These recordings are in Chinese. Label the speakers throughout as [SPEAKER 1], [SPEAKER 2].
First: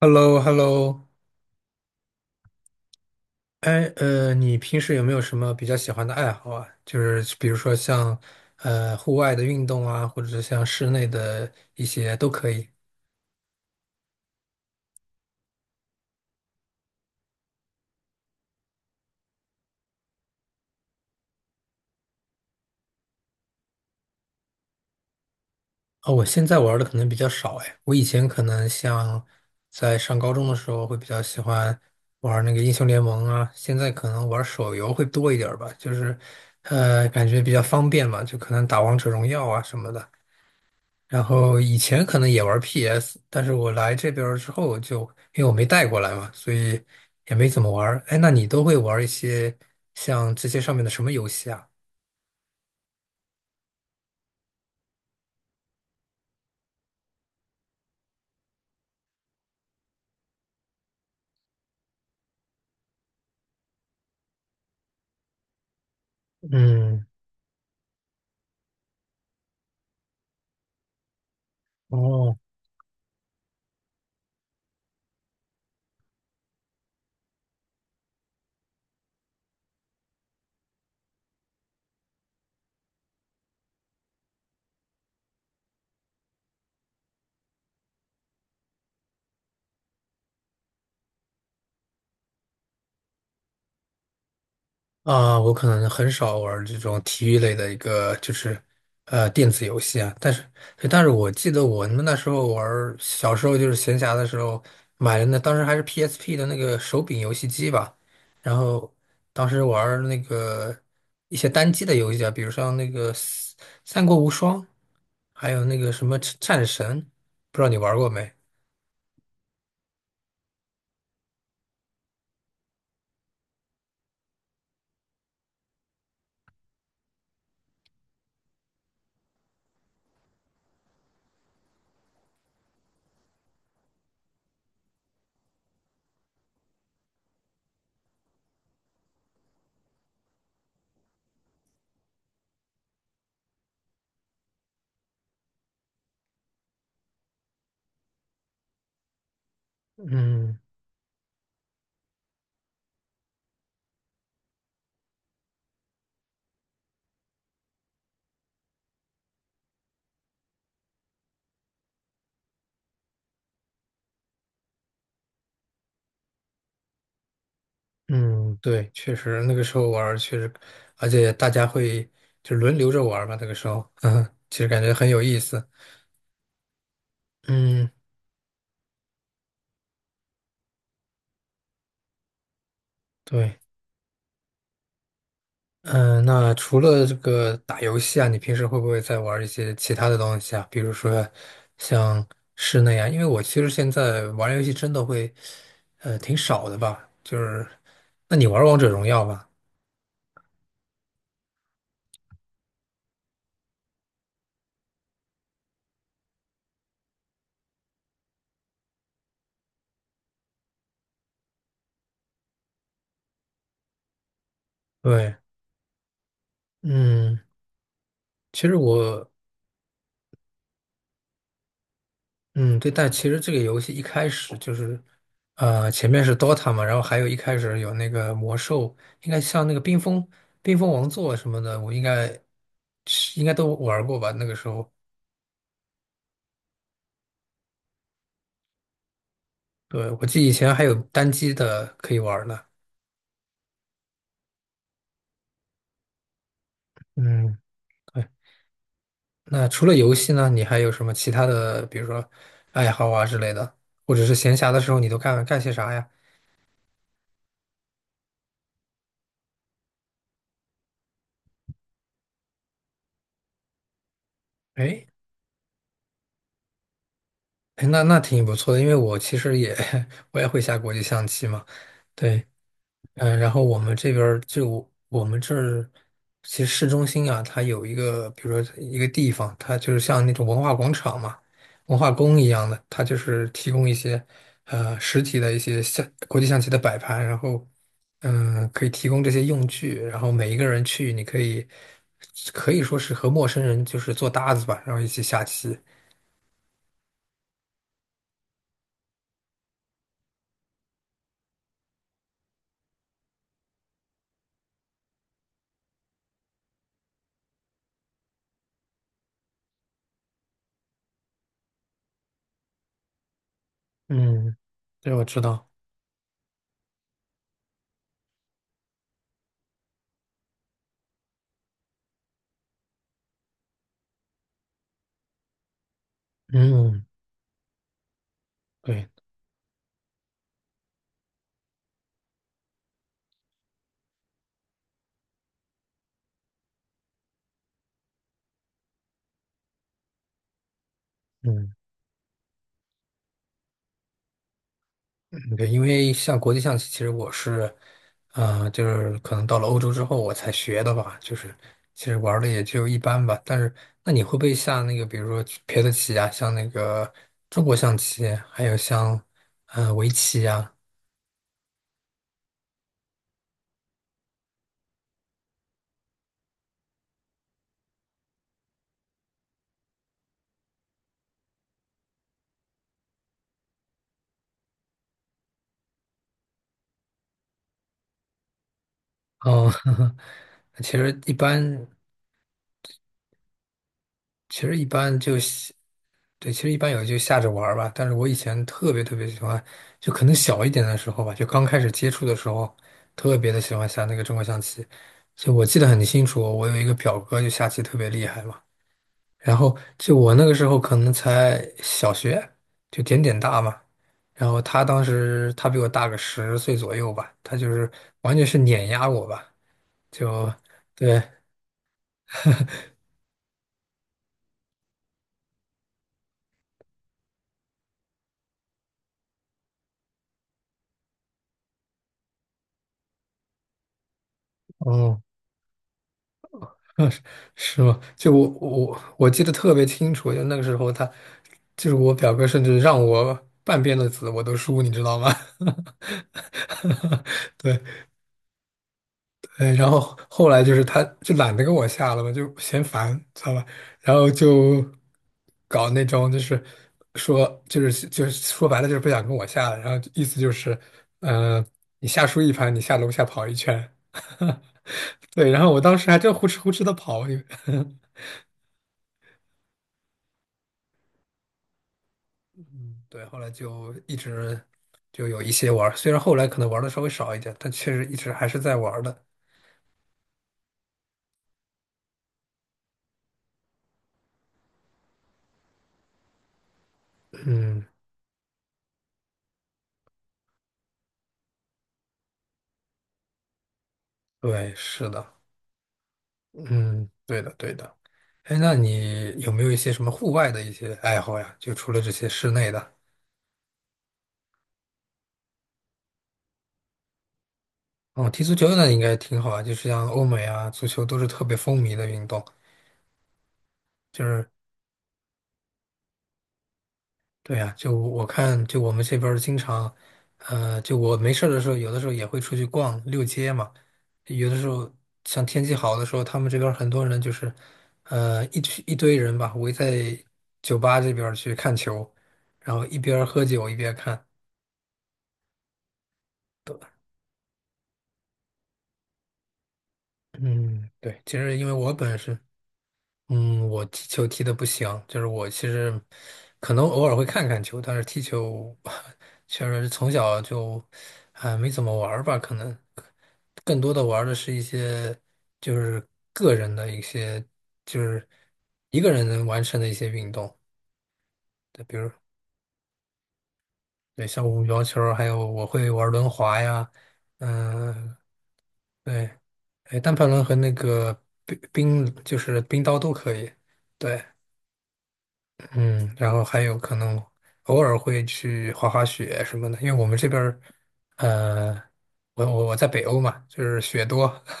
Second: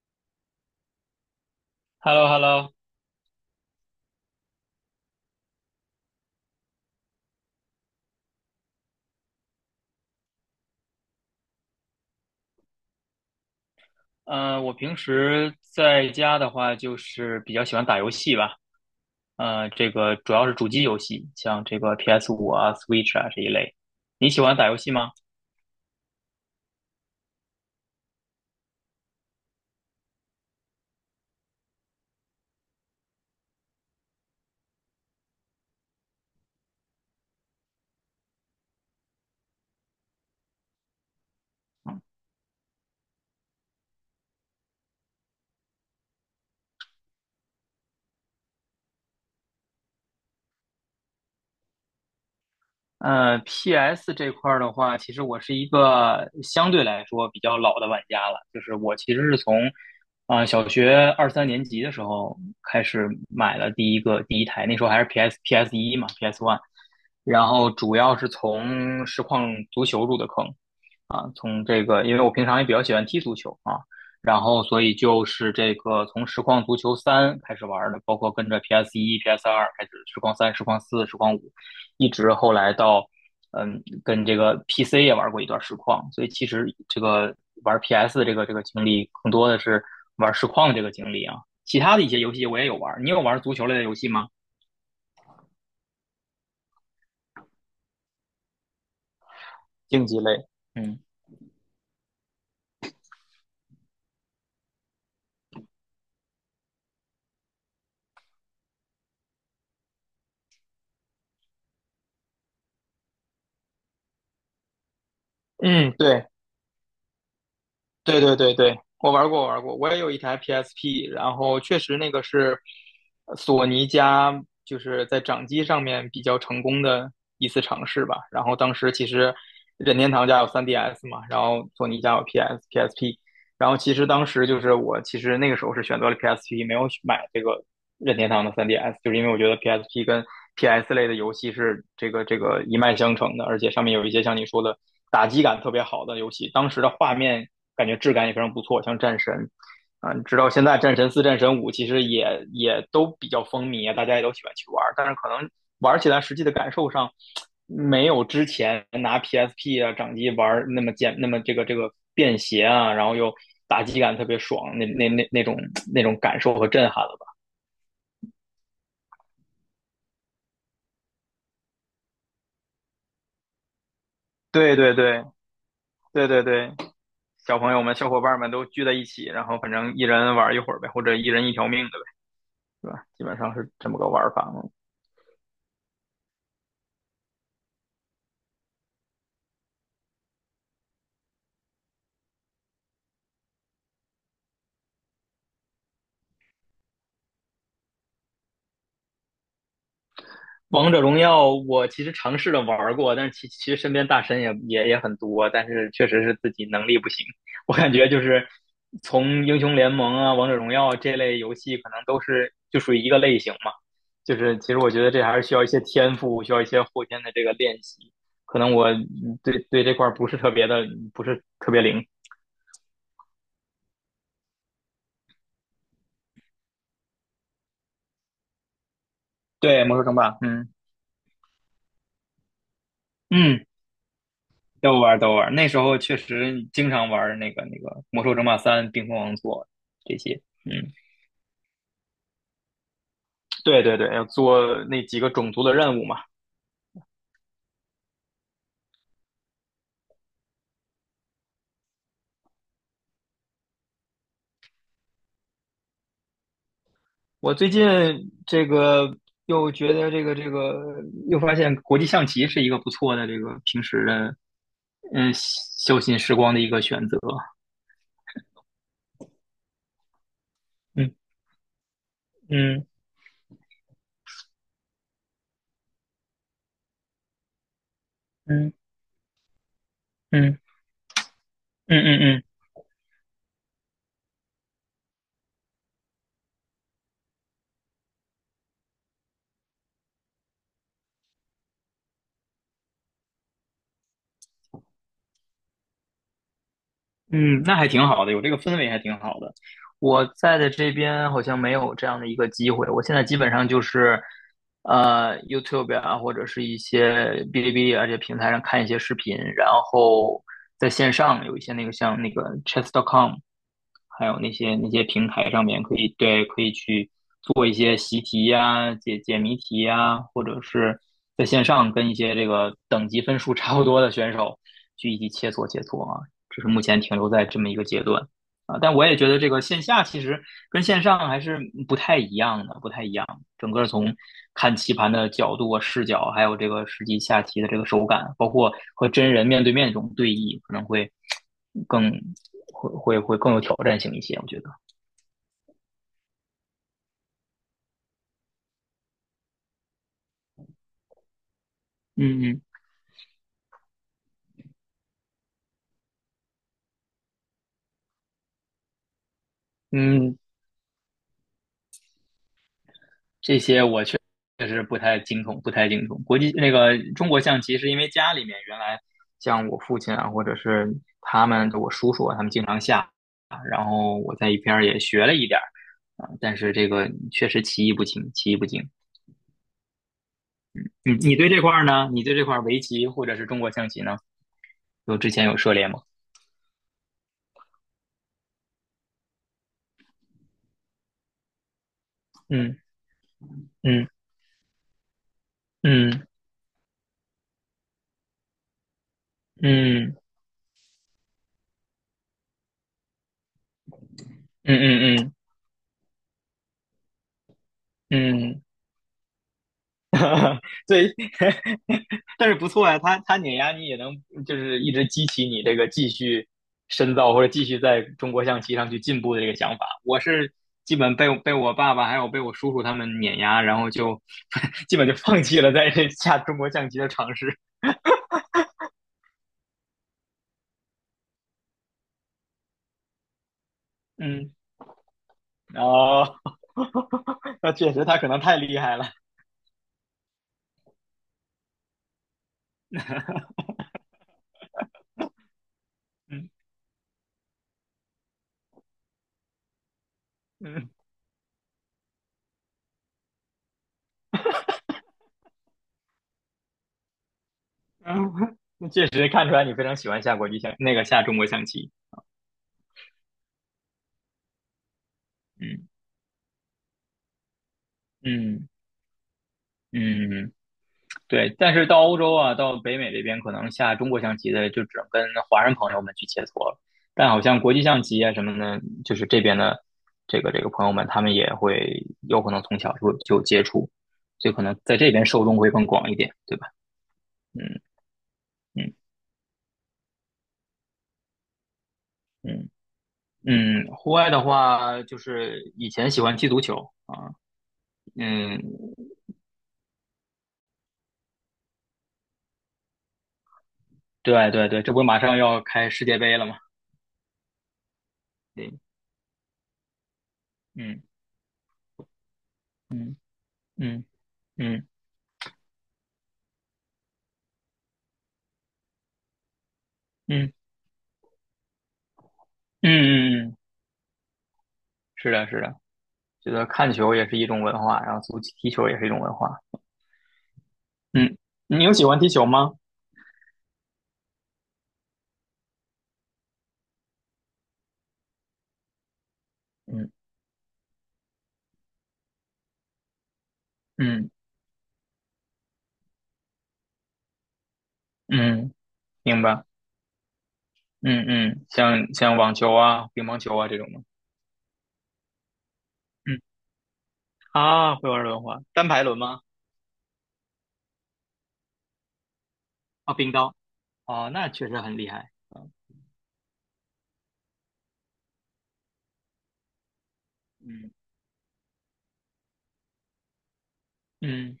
[SPEAKER 1] hello hello
[SPEAKER 2] h e l l o h e l l o。
[SPEAKER 1] 哎，你平时有没有什么比较喜欢的爱好啊？就是比如说像户外的运动啊，或者是像室内的一些都可以。
[SPEAKER 2] 嗯，我平时在家的话，就是比较喜欢打游戏吧。这个主要是主机游戏，像这个 PS5啊、Switch 啊这一类。你喜欢打游戏吗？
[SPEAKER 1] 哦，我现在玩的可能比较少哎，我以前可能像在上高中的时候会比较喜欢玩那个英雄联盟啊，现在可能玩手游会多一点儿吧，就是感觉比较方便嘛，就可能打王者荣耀啊什么的。然后以前可能也玩 PS，但是我来这边儿之后就，因为我没带过来嘛，所以也没怎么玩儿。哎，那你都会玩一些像这些上面的什么游戏啊？
[SPEAKER 2] P s 这块儿的话，其实我是一个相对来说比较老的玩家了。就是我其实是从小学二三年级的时候开始买了第一台。那时候还是 PS1嘛，PS One。
[SPEAKER 1] 嗯，
[SPEAKER 2] 然后主要是从实况足球入的坑。从这个，因为我
[SPEAKER 1] 哦，
[SPEAKER 2] 平常也比较喜欢踢足球啊，然后所以就是这个从实况足球三开始玩的，包括跟着 PS 一、PS 二开始实况三、实况四、实况五，一直后来到跟这个 PC 也玩过一段实况。所以其实这个玩 PS 的这个经历更多的是玩实况这个经历啊。其他的一些游戏我也有玩。你有玩足球类的游戏吗？
[SPEAKER 1] 啊，我可能很少玩这种体育类的一个，就是电子游戏
[SPEAKER 2] 竞
[SPEAKER 1] 啊。
[SPEAKER 2] 技
[SPEAKER 1] 但
[SPEAKER 2] 类。
[SPEAKER 1] 是，对，
[SPEAKER 2] 嗯
[SPEAKER 1] 但是我记得我们那时候玩儿小时候就是闲暇的时候买了那，当时还是 PSP 的那个手柄游戏机吧。然后当时玩儿那个一些单机的游戏啊，比如像那个《三国无双》，还有那个
[SPEAKER 2] 嗯。
[SPEAKER 1] 什么
[SPEAKER 2] 对，
[SPEAKER 1] 《战神》，不知道你玩过
[SPEAKER 2] 对
[SPEAKER 1] 没？
[SPEAKER 2] 对对对，我玩过，我玩过。我也有一台 PSP。然后确实那个是索尼家就是在掌机上面比较成功的一次尝试吧。然后当时其实任天堂家有 3DS 嘛。然后索尼家有 PS、PSP。然后其实当时就是我其实那个时候是选择了 PSP，没有买这个任天堂的 3DS，就是因为我觉得 PSP 跟 PS 类的游戏是这个一脉相承的。而且上面有一些像你说的打击感特别好的游戏，当时的画面感觉质感也非常不错，像《战神》。啊，直到
[SPEAKER 1] 嗯。
[SPEAKER 2] 现在，战神四、战神五其实也都比较风靡啊，大家也都喜欢去玩儿。但是可能玩起来实际的感受上，没有之前拿 PSP 啊掌机玩那么这个便携啊，然后又打击感特别爽，那种感受和震撼了吧？
[SPEAKER 1] 嗯，对，确实那个时候玩儿确实，而且大家会就轮流着玩儿嘛，那个时候，嗯，其实
[SPEAKER 2] 对
[SPEAKER 1] 感觉
[SPEAKER 2] 对
[SPEAKER 1] 很有
[SPEAKER 2] 对
[SPEAKER 1] 意思。
[SPEAKER 2] 对对对。小朋友
[SPEAKER 1] 嗯，
[SPEAKER 2] 们、小伙伴们都聚在一起，然后反正一人玩一会儿呗，或者一人一条命的呗，是吧？基本上
[SPEAKER 1] 对，
[SPEAKER 2] 是这么个玩法嘛。
[SPEAKER 1] 嗯，那除了这个打游戏啊，你平时会不会再玩一些其他的东西啊？比如说像室内啊，因为我其实现在玩游戏真的会，挺少的吧。就是，那你玩王者荣耀吧？
[SPEAKER 2] 王者荣耀我其实尝试着玩儿过，但是其实身边大神也很多，但是确实是自己能力不行。我感觉就是从英雄联盟啊、王者荣耀这类游戏，可能都是就属于一个类型嘛。就是其实我觉得这
[SPEAKER 1] 对，
[SPEAKER 2] 还是需要一些天赋，需要一些后天的
[SPEAKER 1] 嗯，
[SPEAKER 2] 这个练习。可
[SPEAKER 1] 其
[SPEAKER 2] 能
[SPEAKER 1] 实
[SPEAKER 2] 我
[SPEAKER 1] 我。
[SPEAKER 2] 对对这块儿不是特别灵。
[SPEAKER 1] 嗯，对，但其实这个游戏一开始就是，前面是 Dota 嘛，然后还有一开始有那个魔兽，应该像那个
[SPEAKER 2] 对，魔兽争霸。嗯
[SPEAKER 1] 冰封王座什么的，我应该
[SPEAKER 2] 嗯。
[SPEAKER 1] 都玩过吧？那个时候，
[SPEAKER 2] 都玩儿都玩儿，那时候确实经常玩儿那个魔兽争霸三、冰封王座
[SPEAKER 1] 对，
[SPEAKER 2] 这
[SPEAKER 1] 我记
[SPEAKER 2] 些。
[SPEAKER 1] 得以前还
[SPEAKER 2] 嗯。
[SPEAKER 1] 有单机的可以玩呢。
[SPEAKER 2] 对对对，要做那几个种族的任务嘛。
[SPEAKER 1] 嗯，对。那除了游戏呢，你还有什么其他的，比如说爱好啊之类的，或者是闲暇的时候你都干些啥呀？
[SPEAKER 2] 我最近这个又觉得这个这个又发现国际象棋是一个不错的平时的
[SPEAKER 1] 哎，
[SPEAKER 2] 休闲时光的一个选择。
[SPEAKER 1] 那挺不错的，因为我其实也 我也会下国际
[SPEAKER 2] 嗯
[SPEAKER 1] 象棋嘛。对，
[SPEAKER 2] 嗯
[SPEAKER 1] 嗯，然后我们这儿，其实市中心啊，它有一个，比如
[SPEAKER 2] 嗯
[SPEAKER 1] 说一个地方，它就是像那种
[SPEAKER 2] 嗯
[SPEAKER 1] 文
[SPEAKER 2] 嗯
[SPEAKER 1] 化广场嘛，文
[SPEAKER 2] 嗯
[SPEAKER 1] 化
[SPEAKER 2] 嗯
[SPEAKER 1] 宫
[SPEAKER 2] 嗯。
[SPEAKER 1] 一样的，它就是提供一些实体的一些象国际象棋的摆盘，然后可以提供这些用具，然后每一个人去，你可以说是和陌生人就是做搭子吧，然后一起下棋。
[SPEAKER 2] 嗯，那还挺好的，有这个氛围还挺好的。我在的这边好像没有这样的一个机会。我现在基本上就是，YouTube 啊，或者是一些哔哩哔哩啊这些平台上看一些视频，然后在线上有一些那个像那个 Chess.com，还有那
[SPEAKER 1] 嗯，
[SPEAKER 2] 些那些
[SPEAKER 1] 对，我
[SPEAKER 2] 平
[SPEAKER 1] 知
[SPEAKER 2] 台上
[SPEAKER 1] 道。
[SPEAKER 2] 面可以可以去做一些习题呀、解解谜题呀，或者是在线上跟一些这个等级分数差不多的选手去一起切磋切磋啊。只是目前
[SPEAKER 1] 嗯，
[SPEAKER 2] 停留在这么一个阶段啊。但我
[SPEAKER 1] 对。
[SPEAKER 2] 也觉得这个线下其实跟线上还是不太一样的，不太一样。整个从看棋盘的角度啊、视角，还有这个实际下棋的这个手感，包括和真人面对面这种对弈，可能会
[SPEAKER 1] 嗯。
[SPEAKER 2] 更会会会更有挑战性一些。我觉得。
[SPEAKER 1] 对，因为像国际象棋，其实我是，就是可能到了欧洲之后我才学的吧，就是其实玩
[SPEAKER 2] 嗯
[SPEAKER 1] 的也
[SPEAKER 2] 嗯
[SPEAKER 1] 就一般吧。但是，那你会不会下那个，比如说别的棋啊，像那个中国象棋，还有像围
[SPEAKER 2] 嗯，
[SPEAKER 1] 棋呀？
[SPEAKER 2] 这些我确实不太精通，不太精通。国际那个中国象棋是因为家里面原来像我父亲啊，或者是我叔叔啊，他们经常下，然后我在一边儿也学了一点儿啊，但是这个确实棋艺不精，棋艺不精。
[SPEAKER 1] 哦，其
[SPEAKER 2] 你
[SPEAKER 1] 实一
[SPEAKER 2] 你对这块儿
[SPEAKER 1] 般，
[SPEAKER 2] 呢？你对这块儿围棋或者是中国象棋呢？
[SPEAKER 1] 其实一般
[SPEAKER 2] 之
[SPEAKER 1] 就
[SPEAKER 2] 前有涉
[SPEAKER 1] 喜
[SPEAKER 2] 猎吗？
[SPEAKER 1] 对，其实一般有就下着玩儿吧。但是我以前特别特别喜欢，就可能小一点的时候吧，就刚开始接触的时候，特别的喜欢下
[SPEAKER 2] 嗯
[SPEAKER 1] 那个中国象棋。就我记得很清
[SPEAKER 2] 嗯
[SPEAKER 1] 楚，我有一个表哥就下棋特别厉害嘛。然后
[SPEAKER 2] 嗯
[SPEAKER 1] 就我那个时候可能才小学，就点点大嘛。然后
[SPEAKER 2] 嗯
[SPEAKER 1] 他当
[SPEAKER 2] 嗯嗯嗯嗯嗯。
[SPEAKER 1] 时他比我大个十岁左右吧，他就是完
[SPEAKER 2] 嗯
[SPEAKER 1] 全
[SPEAKER 2] 嗯
[SPEAKER 1] 是
[SPEAKER 2] 嗯
[SPEAKER 1] 碾压我吧，就
[SPEAKER 2] 对。
[SPEAKER 1] 对，
[SPEAKER 2] 但是不错呀，他碾压你也能就是一直激起你这个继续深造或者继续在中国象棋上去进步的这个想法。我是基本被我爸爸还有被我叔叔他们碾压，然后就 基本就
[SPEAKER 1] 嗯，
[SPEAKER 2] 放弃了在这 下中国象棋
[SPEAKER 1] 啊，
[SPEAKER 2] 的尝试。
[SPEAKER 1] 是吗？就我记得特别清楚，就那个时候他，就是我表哥，甚至让我半边的子我
[SPEAKER 2] 嗯，
[SPEAKER 1] 都输，你知道吗？
[SPEAKER 2] 哦，那
[SPEAKER 1] 对，
[SPEAKER 2] 确实他可能太厉害了。
[SPEAKER 1] 哎，然后后来就是他就懒得跟我下了嘛，就嫌烦，知道吧？然后就搞那种就
[SPEAKER 2] 嗯
[SPEAKER 1] 是说就是说白了就是不想跟我下了，然后意思就是，
[SPEAKER 2] 嗯
[SPEAKER 1] 嗯、你下输一盘，你下楼下跑一圈，对，然后我当时还真呼哧呼哧的跑，
[SPEAKER 2] 嗯，那确实看出来你非常喜欢下国际象那个下中国象棋。
[SPEAKER 1] 对，后来就一直就有一些
[SPEAKER 2] 嗯
[SPEAKER 1] 玩儿虽然后来可能玩的稍微少一点，但确实一直还是
[SPEAKER 2] 嗯
[SPEAKER 1] 在玩儿的。
[SPEAKER 2] 嗯。嗯对，但是到欧洲啊，到北美这边，可能下中国象棋的就只能跟华人朋友们去切磋了。但好像国际
[SPEAKER 1] 嗯，
[SPEAKER 2] 象棋啊什么的，就是这边的这个朋友们，他们也会有可能从小就接触，所以可
[SPEAKER 1] 对，
[SPEAKER 2] 能在
[SPEAKER 1] 是
[SPEAKER 2] 这
[SPEAKER 1] 的，
[SPEAKER 2] 边受众会更广一点，对吧？
[SPEAKER 1] 嗯，对的，对
[SPEAKER 2] 嗯
[SPEAKER 1] 的。哎，那
[SPEAKER 2] 嗯
[SPEAKER 1] 你有没有一些什么户外的一些爱好呀？就除了这些室
[SPEAKER 2] 嗯
[SPEAKER 1] 内的，
[SPEAKER 2] 嗯，户外的话，就是以前喜欢踢足球啊。
[SPEAKER 1] 哦，踢足
[SPEAKER 2] 嗯，
[SPEAKER 1] 球那应该挺好啊，就是像欧美啊，足球都是特别风靡的运动，就是
[SPEAKER 2] 对对对，这不马上要开世界杯了吗？
[SPEAKER 1] 对呀，就我看，
[SPEAKER 2] 对。
[SPEAKER 1] 就我们这边儿经常，就
[SPEAKER 2] 嗯
[SPEAKER 1] 我没事儿的时候，有的时候也会出去逛溜街嘛。
[SPEAKER 2] 嗯
[SPEAKER 1] 有的时
[SPEAKER 2] 嗯
[SPEAKER 1] 候，像天气好的时候，他们这边儿很多人就是，一群一堆人吧，围在
[SPEAKER 2] 嗯嗯
[SPEAKER 1] 酒吧这边儿去看球，然后一边儿喝
[SPEAKER 2] 嗯嗯。
[SPEAKER 1] 酒一边儿看。
[SPEAKER 2] 是的，是的。觉得看球也是一种文化，然后足球踢球也是一种文化。
[SPEAKER 1] 嗯，对，其
[SPEAKER 2] 嗯，
[SPEAKER 1] 实因为
[SPEAKER 2] 你
[SPEAKER 1] 我
[SPEAKER 2] 有喜
[SPEAKER 1] 本
[SPEAKER 2] 欢踢
[SPEAKER 1] 身
[SPEAKER 2] 球吗？
[SPEAKER 1] 我踢球踢的不行，就是我其实可能偶尔会看看球，但是踢球 确实从
[SPEAKER 2] 嗯
[SPEAKER 1] 小就没怎么玩儿吧，可能更多的玩儿
[SPEAKER 2] 嗯
[SPEAKER 1] 的是一些就是个人的一些就是
[SPEAKER 2] 嗯，
[SPEAKER 1] 一个人
[SPEAKER 2] 明
[SPEAKER 1] 能完
[SPEAKER 2] 白。
[SPEAKER 1] 成的一些运动，
[SPEAKER 2] 嗯嗯，
[SPEAKER 1] 对，比如
[SPEAKER 2] 像网球啊、乒乓球啊这种吗？
[SPEAKER 1] 对像羽毛球儿还有我会玩儿轮
[SPEAKER 2] 嗯
[SPEAKER 1] 滑呀，
[SPEAKER 2] 啊，会
[SPEAKER 1] 嗯、
[SPEAKER 2] 玩轮滑，单排轮
[SPEAKER 1] 对，
[SPEAKER 2] 吗？
[SPEAKER 1] 哎，单排轮和那个冰冰就是冰刀都
[SPEAKER 2] 啊，冰
[SPEAKER 1] 可以，
[SPEAKER 2] 刀。
[SPEAKER 1] 对。
[SPEAKER 2] 啊，那确实很厉害。
[SPEAKER 1] 嗯，然后还有可能偶尔会去滑滑雪什么的，因为我们这边儿，
[SPEAKER 2] 嗯
[SPEAKER 1] 呃，我在北欧嘛，就是雪多，
[SPEAKER 2] 嗯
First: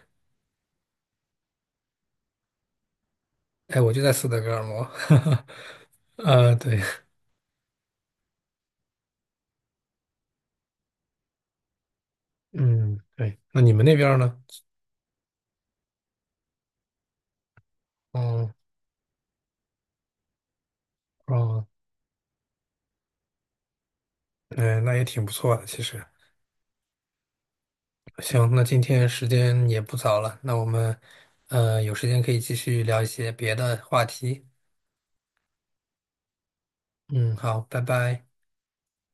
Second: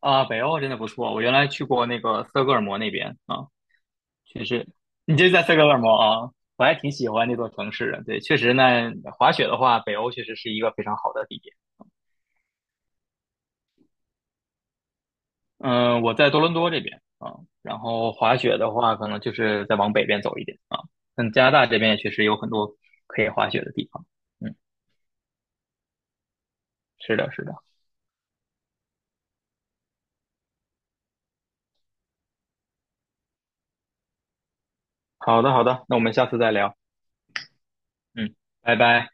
[SPEAKER 2] 啊，北欧真的不错。我原来去过那个斯德哥尔摩那边啊。
[SPEAKER 1] 哎，我就在斯德
[SPEAKER 2] 确
[SPEAKER 1] 哥尔
[SPEAKER 2] 实，
[SPEAKER 1] 摩，
[SPEAKER 2] 你这在斯德哥尔摩 啊。我还
[SPEAKER 1] 对，
[SPEAKER 2] 挺喜欢那座城市的。对，确实呢，滑雪的话，北欧确实是一个非常好的地点。
[SPEAKER 1] 嗯，对，那你们那边儿呢？
[SPEAKER 2] 嗯，我在多伦多这边啊，然后滑
[SPEAKER 1] 嗯，
[SPEAKER 2] 雪的话，可能就是再往北边走一点啊。但加拿
[SPEAKER 1] 哦，
[SPEAKER 2] 大这边也确实有很多可以滑雪的地方。嗯，
[SPEAKER 1] 嗯，那也挺不错的，其实。
[SPEAKER 2] 是的，是的。
[SPEAKER 1] 行，那今天时间也不早了，那我们，有时间可以继续聊一些别的话题。
[SPEAKER 2] 好的，好的，那我们下次再聊。
[SPEAKER 1] 嗯，好，拜拜。
[SPEAKER 2] 嗯，拜拜。